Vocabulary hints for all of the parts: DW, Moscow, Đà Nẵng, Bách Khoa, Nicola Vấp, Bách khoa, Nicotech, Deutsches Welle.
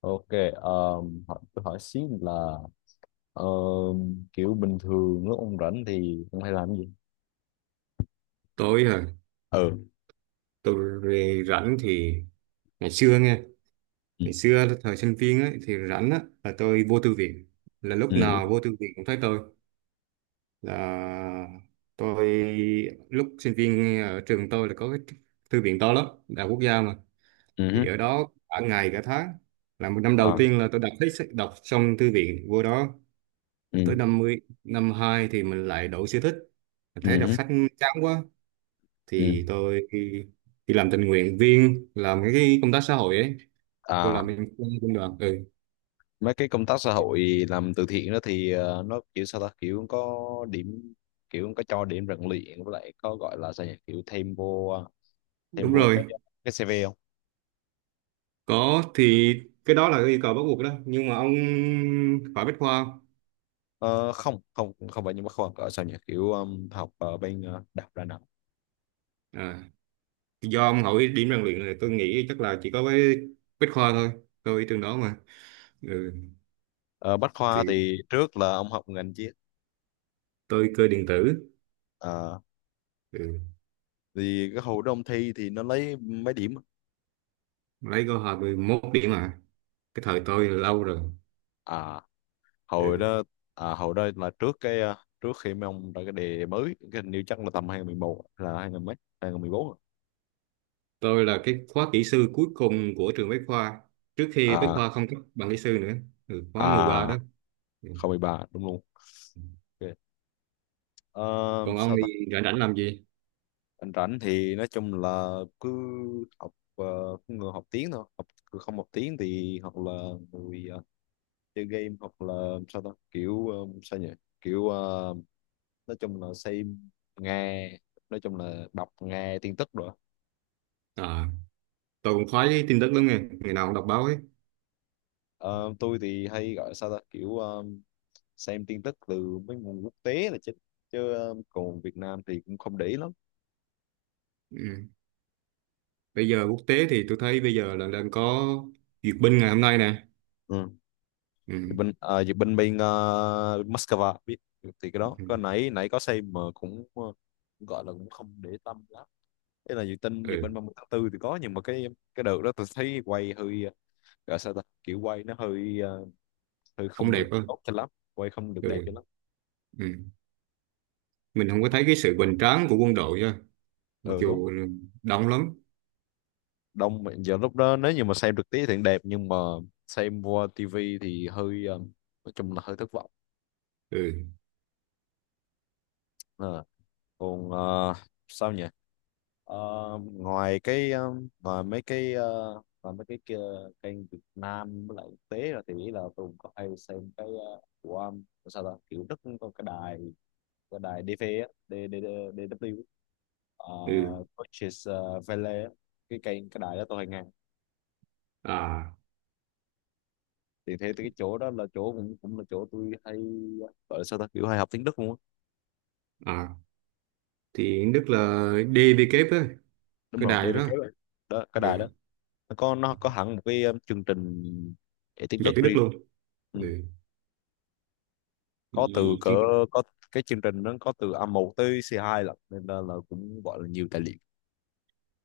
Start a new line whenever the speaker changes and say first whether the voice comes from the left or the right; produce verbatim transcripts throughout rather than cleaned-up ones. left: Ok, um, hỏi, tôi hỏi xí là um, kiểu bình thường lúc ông rảnh thì ông hay làm cái gì?
right: Tối hả?
left: Ừ.
right: Tôi về rảnh thì ngày xưa nghe,
left: Ừ.
right: ngày xưa là thời sinh viên ấy, thì rảnh á là tôi vô thư viện. Là lúc
left: Ừ.
right: nào vô thư viện cũng thấy tôi. Là tôi lúc sinh viên ở trường tôi là có cái thư viện to lắm, đại học quốc gia mà.
left: Ừ hứ.
right: Thì ở đó cả ngày cả tháng. Là một năm đầu
left: Ờ.
right: tiên là tôi đọc hết sách- đọc xong thư viện vô đó.
left: Ừ.
right: Tới năm mươi năm hai thì mình lại đổi sở thích. Mình
left: Ừ
right: thấy đọc
left: hứ.
right: sách chán quá
left: Ừ.
right: thì tôi đi, đi làm tình nguyện viên làm cái công tác xã hội ấy, tôi làm
left: À,
right: bên quân quân đoàn. Ừ,
left: mấy cái công tác xã hội làm từ thiện đó thì ờ, nó kiểu sao ta kiểu có điểm, kiểu có cho điểm rèn luyện với lại có gọi là sao nhỉ kiểu thêm vô ờ, thêm
right: đúng
left: vô cái
right: rồi,
left: cái xê vê không?
right: có thì cái đó là cái yêu cầu bắt buộc đó, nhưng mà ông phải bách khoa.
left: Ờ, không không không phải nhưng mà khoa gọi sao nhỉ kiểu um, học ở bên ờ, đại học Đà Nẵng.
right: À, do ông hỏi điểm rèn luyện này tôi nghĩ chắc là chỉ có với bách khoa thôi, tôi trường đó mà. Ừ.
left: Ờ, Bách
right: Thì
left: khoa thì trước là ông học ngành triết,
right: tôi cơ điện tử. Ừ,
left: thì cái hồi đó ông thi thì nó lấy mấy điểm?
right: lấy có hai mươi mốt điểm mà, cái thời tôi là lâu rồi.
left: À hồi
right: Ừ.
left: đó. À hồi đó là trước cái à, trước khi mấy ông ra cái đề mới, cái hình như chắc là tầm hai không một một là hai nghìn mấy, hai nghìn mười bốn.
right: Tôi là cái khóa kỹ sư cuối cùng của trường Bách Khoa, trước khi Bách
left: À.
right: Khoa không cấp bằng kỹ sư nữa. Ừ, khóa
left: À,
right: mười ba đó. Ừ.
left: không mười ba đúng luôn. Ok. Ờ,
right: Còn ông
left: sao
right: thì
left: ta,
right: rảnh rảnh làm gì?
left: anh rảnh thì nói chung là cứ học, ờ, cứ người học tiếng thôi, học cứ không học tiếng thì hoặc là người ờ, chơi game, hoặc là sao ta kiểu ờ, sao nhỉ, kiểu ờ, nói chung là xem, nghe, nói chung là đọc nghe tin tức rồi.
right: À, tôi cũng khoái cái tin tức lắm nghe, ngày nào cũng đọc báo ấy.
left: Ờ, tôi thì hay gọi sao ta kiểu ờ, xem tin tức từ mấy nguồn quốc tế là chính, chứ ờ, còn Việt Nam thì cũng không để ý lắm.
right: Ừ, bây giờ quốc tế thì tôi thấy bây giờ là đang có duyệt binh ngày hôm nay nè.
left: Ừ. Thì
right: Ừ.
left: bên ờ, thì bên bên ờ, Moscow biết, thì cái đó
right: Ừ.
left: cái nãy nãy có xem mà cũng ờ, gọi là cũng không để tâm lắm. Thế là dự tin về
right: Ừ.
left: bên ba mươi tháng tư thì có, nhưng mà cái cái đợt đó tôi thấy quay hơi ờ, gọi sao ta kiểu quay nó hơi ờ, hơi
right: Không
left: không
right: đẹp
left: được
right: đâu.
left: tốt cho lắm. Quay không được đẹp
right: Ừ.
left: cho lắm.
right: Ừ. Mình không có thấy cái sự hoành tráng của quân đội á, mặc
left: Ờ đúng.
right: dù đông lắm.
left: Đông mà giờ lúc đó nếu như mà xem trực tiếp thì đẹp, nhưng mà xem qua tivi thì hơi ờ, nói chung là hơi thất vọng.
right: Ừ.
left: Ờ, còn ờ, sao nhỉ. Ờ, ngoài cái ờ, ngoài mấy cái ờ, ngoài mấy cái kia, kênh Việt Nam với lại quốc tế, là thì nghĩ là tôi cũng có hay xem cái ờ, của um, sao ta kiểu Đức cũng có cái đài, cái đài đê vê á, D- D- D- đi đắp liu,
right: Ừ.
left: uh, Deutsches ờ, Welle á. Cái kênh, cái đài đó tôi hay nghe.
right: À.
left: Thì thế cái chỗ đó là chỗ cũng cũng là chỗ tôi hay gọi là sao ta kiểu hay học tiếng Đức luôn á.
right: À, thì Đức là đê vê kép á,
left: Đúng
right: cái
left: rồi,
right: đài đó.
left: đê bê ca đó. Đó, cái đài
right: Ừ.
left: đó. Nó có nó có hẳn một cái um, chương trình dạy tiếng
right: Dạy
left: Đức
right: tiếng Đức
left: riêng.
right: luôn.
left: Ừ.
right: Ừ.
left: Có từ
right: Gì
left: cỡ,
right: chứ?
left: có cái chương trình nó có từ a một tới xê hai lận, nên là, là cũng gọi là nhiều tài liệu.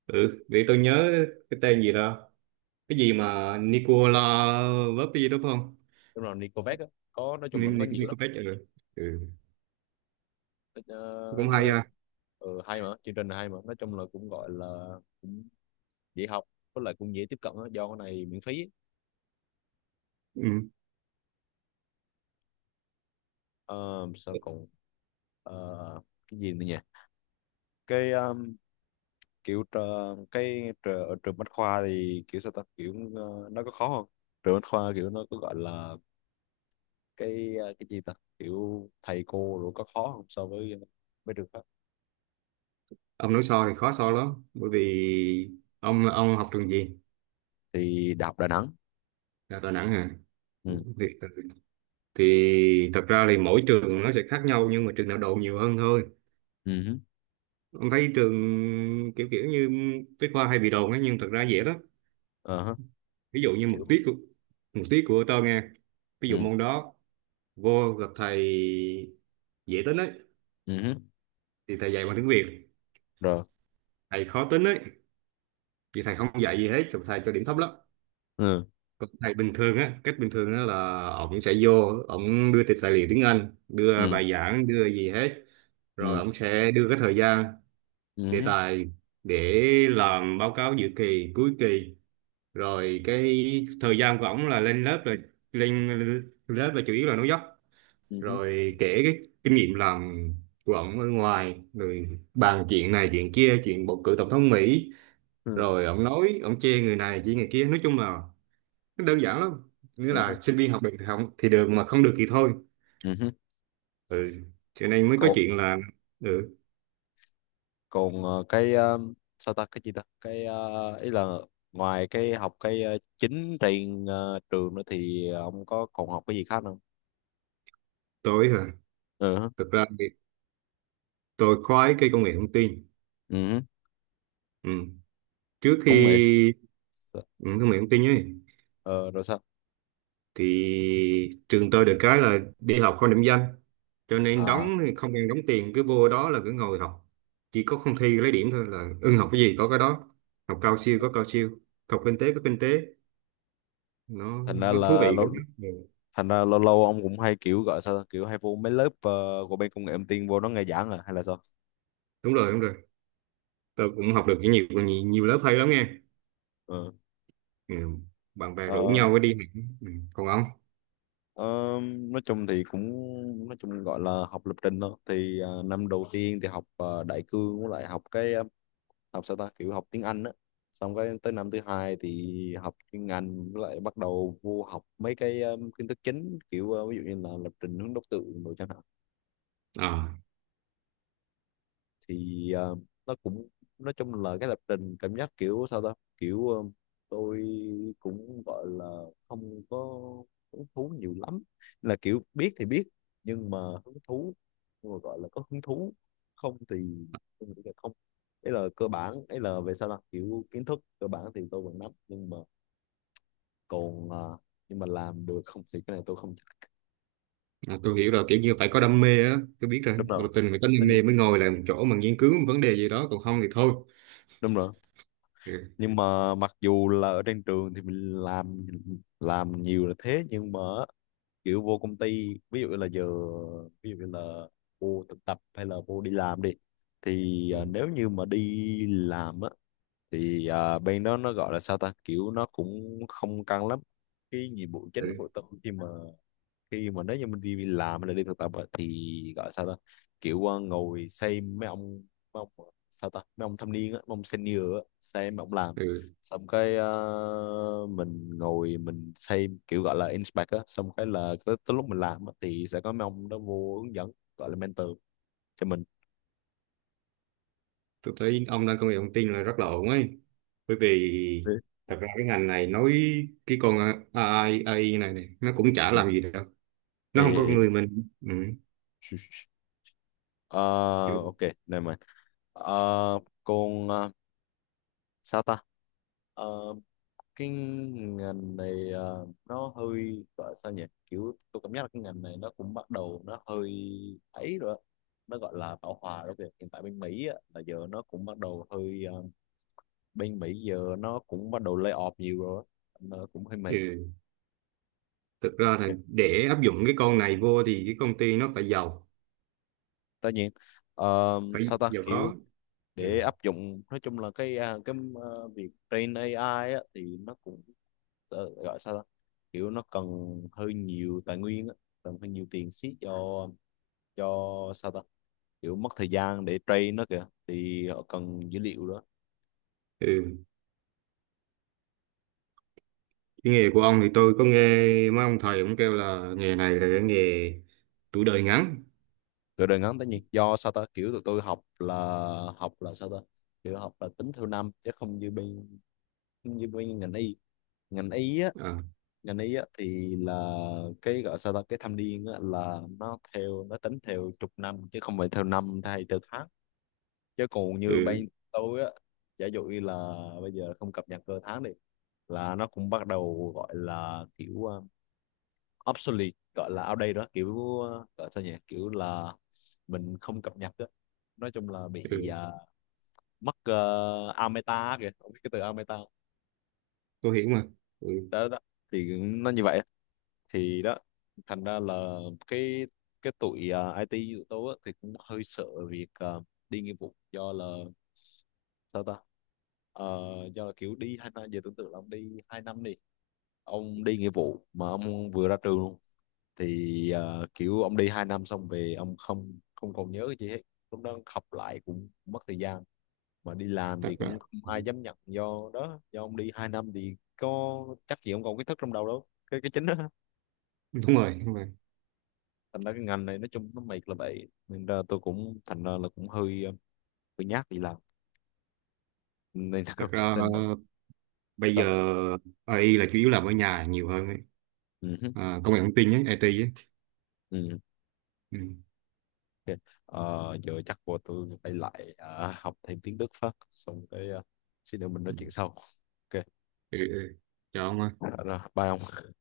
right: Ừ, để tôi nhớ cái tên gì đó. Cái gì mà Nicola Vấp cái gì đó phải không?
left: Đúng rồi, Nicovec á. Có nói chung
right: Ni-
left: là có
right: Ni-
left: nhiều lắm.
right: Nicotech. Ừ. Ừ.
left: nó,
right: Cũng hay
left: nó
right: ha.
left: Ừ, hay mà, chương trình này hay mà, nói chung là cũng gọi là cũng dễ học, với lại cũng dễ tiếp cận á, do cái này miễn phí.
right: Ừ.
left: Uh, sao còn ờ, cái gì nữa nhỉ. Cái um, kiểu tr- cái tr- ở trường Bách Khoa thì kiểu sao ta kiểu ờ, nó có khó không, trường Bách Khoa kiểu nó có gọi là cái ờ, cái gì ta, kiểu thầy cô rồi có khó không so với mấy trường khác?
right: Ông nói so thì khó so lắm. Bởi vì ông ông học trường gì?
left: Thì Đại học Đà Nẵng.
right: Là Đà Nẵng hả?
left: Ừ.
right: Thì, thì thật ra thì mỗi trường nó sẽ khác nhau, nhưng mà trường nào đồn nhiều hơn thôi.
left: Ừ hứ.
right: Ông thấy trường kiểu kiểu như Bách Khoa hay bị đồn ấy, nhưng thật ra dễ lắm.
left: Ờ hứ.
right: Ví dụ như một
left: Kiểu.
right: tiết của- một tiết của tôi nghe, ví
left: Ừ.
right: dụ môn đó vô gặp thầy dễ tính ấy
left: Ừ hứ.
right: thì thầy dạy bằng tiếng Việt,
left: Rồi.
right: thầy khó tính ấy thì thầy không dạy gì hết, thầy cho điểm thấp lắm.
left: Ừ.
right: Còn thầy bình thường á, cách bình thường á là ổng sẽ vô, ổng đưa tài liệu tiếng Anh, đưa
left: Ừ.
right: bài giảng, đưa gì hết, rồi
left: Ừ.
right: ổng sẽ đưa cái thời gian,
left: Ừ
right: đề
left: hứ.
right: tài để làm báo cáo dự kỳ cuối kỳ. Rồi cái thời gian của ổng là lên lớp, là lên lớp là chủ yếu là nói dốc,
left: Ừ hứ.
right: rồi kể cái kinh nghiệm làm của ông ở ngoài, rồi bàn chuyện này chuyện kia, chuyện bầu cử tổng thống Mỹ,
left: Ừ.
right: rồi ông nói ông chê người này chê người kia. Nói chung là nó đơn giản lắm, nghĩa
left: Ừ
right: là
left: hứ.
right: sinh viên học được thì không thì được, mà không được thì thôi.
left: Ừ hứ.
right: Ừ, cho nên mới có
left: Cậu-
right: chuyện là ừ,
left: còn ờ, cái ờ, sao ta cái gì ta cái ờ, ý là ngoài cái học cái ờ, chính trên ờ, trường nữa thì ông có còn học cái gì khác không?
right: tôi hả,
left: Ừ hứ.
right: thực ra thì tôi khoái cái công nghệ thông tin.
left: Ừ hứ.
right: Ừ. Trước
left: Công nghệ.
right: khi
left: S-
right: ừ, công nghệ thông tin ấy,
left: ờ, rồi sao?
right: thì trường tôi được cái là đi học không điểm danh, cho nên
left: À,
right: đóng thì không cần đóng tiền, cứ vô đó là cứ ngồi học. Chỉ có không thi lấy điểm thôi, là ưng học cái gì có cái đó. Học cao siêu có cao siêu, học kinh tế có kinh tế. nó
left: thành ra
right: nó thú
left: là
right: vị
left: lâu,
right: cái đó. Ừ.
left: thành ra lâu lâu ông cũng hay kiểu gọi sao ta? Kiểu hay vô mấy lớp ờ, của bên công nghệ thông tin, vô nó nghe giảng à hay là sao?
right: Đúng rồi, đúng rồi, tôi cũng học được nhiều nhiều, nhiều lớp hay lắm nghe.
left: Ừ.
right: Ừ. Bạn bè rủ
left: Ờ,
right: nhau đi học. Ừ. Còn ông?
left: ờ, nói chung thì cũng nói chung gọi là học lập trình thôi, thì ờ, năm đầu tiên thì học ờ, đại cương với lại học cái ờ, học sao ta kiểu học tiếng Anh á, xong cái tới năm thứ hai thì học chuyên ngành, với lại bắt đầu vô học mấy cái um, kiến thức chính kiểu uh, ví dụ như là lập trình hướng đốc tượng đồ chẳng hạn.
right: À,
left: Thì ờ, nó cũng nói chung là cái lập trình cảm giác kiểu sao ta kiểu ờ, tôi cũng gọi là không có hứng thú nhiều lắm, là kiểu biết thì biết, nhưng mà hứng thú, nhưng mà gọi là có hứng thú không thì tôi nghĩ là không. Ấy là cơ bản, ấy là về sao ta kiểu kiến thức cơ bản thì tôi vẫn nắm, nhưng mà còn ờ, nhưng mà làm được không thì cái này tôi không chắc.
right: à tôi hiểu rồi, kiểu như phải có đam mê á, tôi biết rồi,
left: Đúng rồi.
right: một tình phải có đam
left: Tất nhiên.
right: mê mới ngồi lại một chỗ mà nghiên cứu một vấn đề gì đó, còn không thì thôi.
left: Đúng rồi.
right: Ừ.
left: Nhưng mà mặc dù là ở trên trường thì mình làm làm nhiều là thế, nhưng mà kiểu vô công ty ví dụ là giờ, ví dụ như là vô thực tập hay là vô đi làm đi, thì
right: Ừ.
left: à, nếu như mà đi làm á thì à, bên đó nó gọi là sao ta kiểu nó cũng không căng lắm. Cái nhiệm vụ chính của
right: Ừ.
left: tụi khi mà, khi mà nếu như mình đi làm hay là đi thực tập á, thì gọi sao ta kiểu ờ, ngồi xem mấy ông, mấy ông ờ, sao ta mấy ông thâm niên á, mấy ông senior á, xem mấy ông làm,
right: Ừ.
left: xong cái ờ, mình ngồi mình xem kiểu gọi là inspect á, xong cái là tới, tới lúc mình làm á, thì sẽ có mấy ông đó vô hướng dẫn, gọi là mentor cho mình.
right: Tôi thấy ông đang công nghệ thông tin là rất là ổn ấy, bởi vì
left: Ừ.
right: thật ra cái ngành này nói, cái con a i, a i này này nó cũng chả làm gì đâu,
left: Ê,
right: nó không có
left: ê,
right: con
left: ê.
right: người mình. Ừ.
left: Shh, shh, shh. Ờ,
right: Kiểu-
left: ok, never mind. Ờ, còn ờ, sao ta? Ờ, cái ngành này ờ, nó hơi gọi sao nhỉ kiểu tôi cảm giác là cái ngành này nó cũng bắt đầu nó hơi ấy rồi á. Nó gọi là bão hòa đó kìa, hiện tại bên Mỹ á, là giờ nó cũng bắt đầu hơi ờ, bên Mỹ giờ nó cũng bắt đầu lay off nhiều rồi á. Nó cũng hơi mệt.
right: ừ. Thực ra là để áp dụng cái con này vô thì cái công ty nó phải giàu,
left: Tất nhiên. Ờ,
right: phải
left: sao ta
right: giàu
left: kiểu
right: có. Ừ.
left: để áp dụng nói chung là cái à, cái ờ, việc train a i á, thì nó cũng ờ, gọi sao ta kiểu nó cần hơi nhiều tài nguyên á, cần hơi nhiều tiền xí cho cho sao ta kiểu mất thời gian để train nó kìa, thì họ cần dữ liệu đó.
right: Ừ. Cái nghề của ông thì tôi có nghe mấy ông thầy cũng kêu là nghề này là cái nghề tuổi đời ngắn.
left: Từ đời ngắn tất nhiên do sao ta kiểu tụi tôi học là học là sao ta kiểu học là tính theo năm chứ không như bên, như bên ngành y, ngành y á,
right: À.
left: ngành y á thì là cái gọi sao ta cái thâm niên á là nó theo nó tính theo chục năm chứ không phải theo năm hay theo tháng. Chứ còn như
right: Ừ.
left: bên tôi á, giả dụ như là bây giờ không cập nhật cơ tháng đi, là nó cũng bắt đầu gọi là kiểu à, obsolete, gọi là outdated đó, kiểu ờ, gọi sao nhỉ kiểu là mình không cập nhật đó. Nói chung là bị
right: Ừ.
left: ờ, mất uh, ameta kìa, không biết cái từ ameta.
right: Tôi hiểu mà. Ừ.
left: Đó đó. Thì nó như vậy. Thì đó, thành ra là cái cái tụi ờ, ai ti tụi tôi á, thì cũng hơi sợ việc ờ, đi nghĩa vụ, do là sao ta. Ờ, do là kiểu đi hai năm, giờ tưởng tượng là ông đi hai năm đi, ông đi nghĩa vụ mà ông vừa ra trường luôn, thì ờ, kiểu ông đi hai năm xong về ông không không còn nhớ cái gì hết, lúc đó học lại cũng mất thời gian, mà đi làm
right: Thật
left: thì
right: ra
left: cũng không
right: ừ.
left: ai dám nhận do đó, do ông đi hai năm thì có chắc gì ông còn kiến thức trong đầu đâu, cái cái chính đó.
right: Đúng rồi, đúng rồi,
left: Thành ra cái ngành này nói chung nó mệt là vậy, nên ra tôi cũng thành ra là cũng hơi ờ, hơi nhát đi làm nên
right: thật ra
left: nên
right: bây giờ
left: sao.
right: a i là chủ yếu làm ở nhà nhiều hơn ấy.
left: Ừ hứ.
right: À, công nghệ thông tin ấy, ai ti ấy.
left: Ừ.
right: Ừ.
left: Ok. Ờ, giờ chắc của tôi phải lại ờ, học thêm tiếng Đức phát, xong cái ờ, xin được mình nói
right: Ừ.
left: chuyện sau. Ok.
right: Ừ. Ừ. Chào ông.
left: Ờ, rồi, bye ông.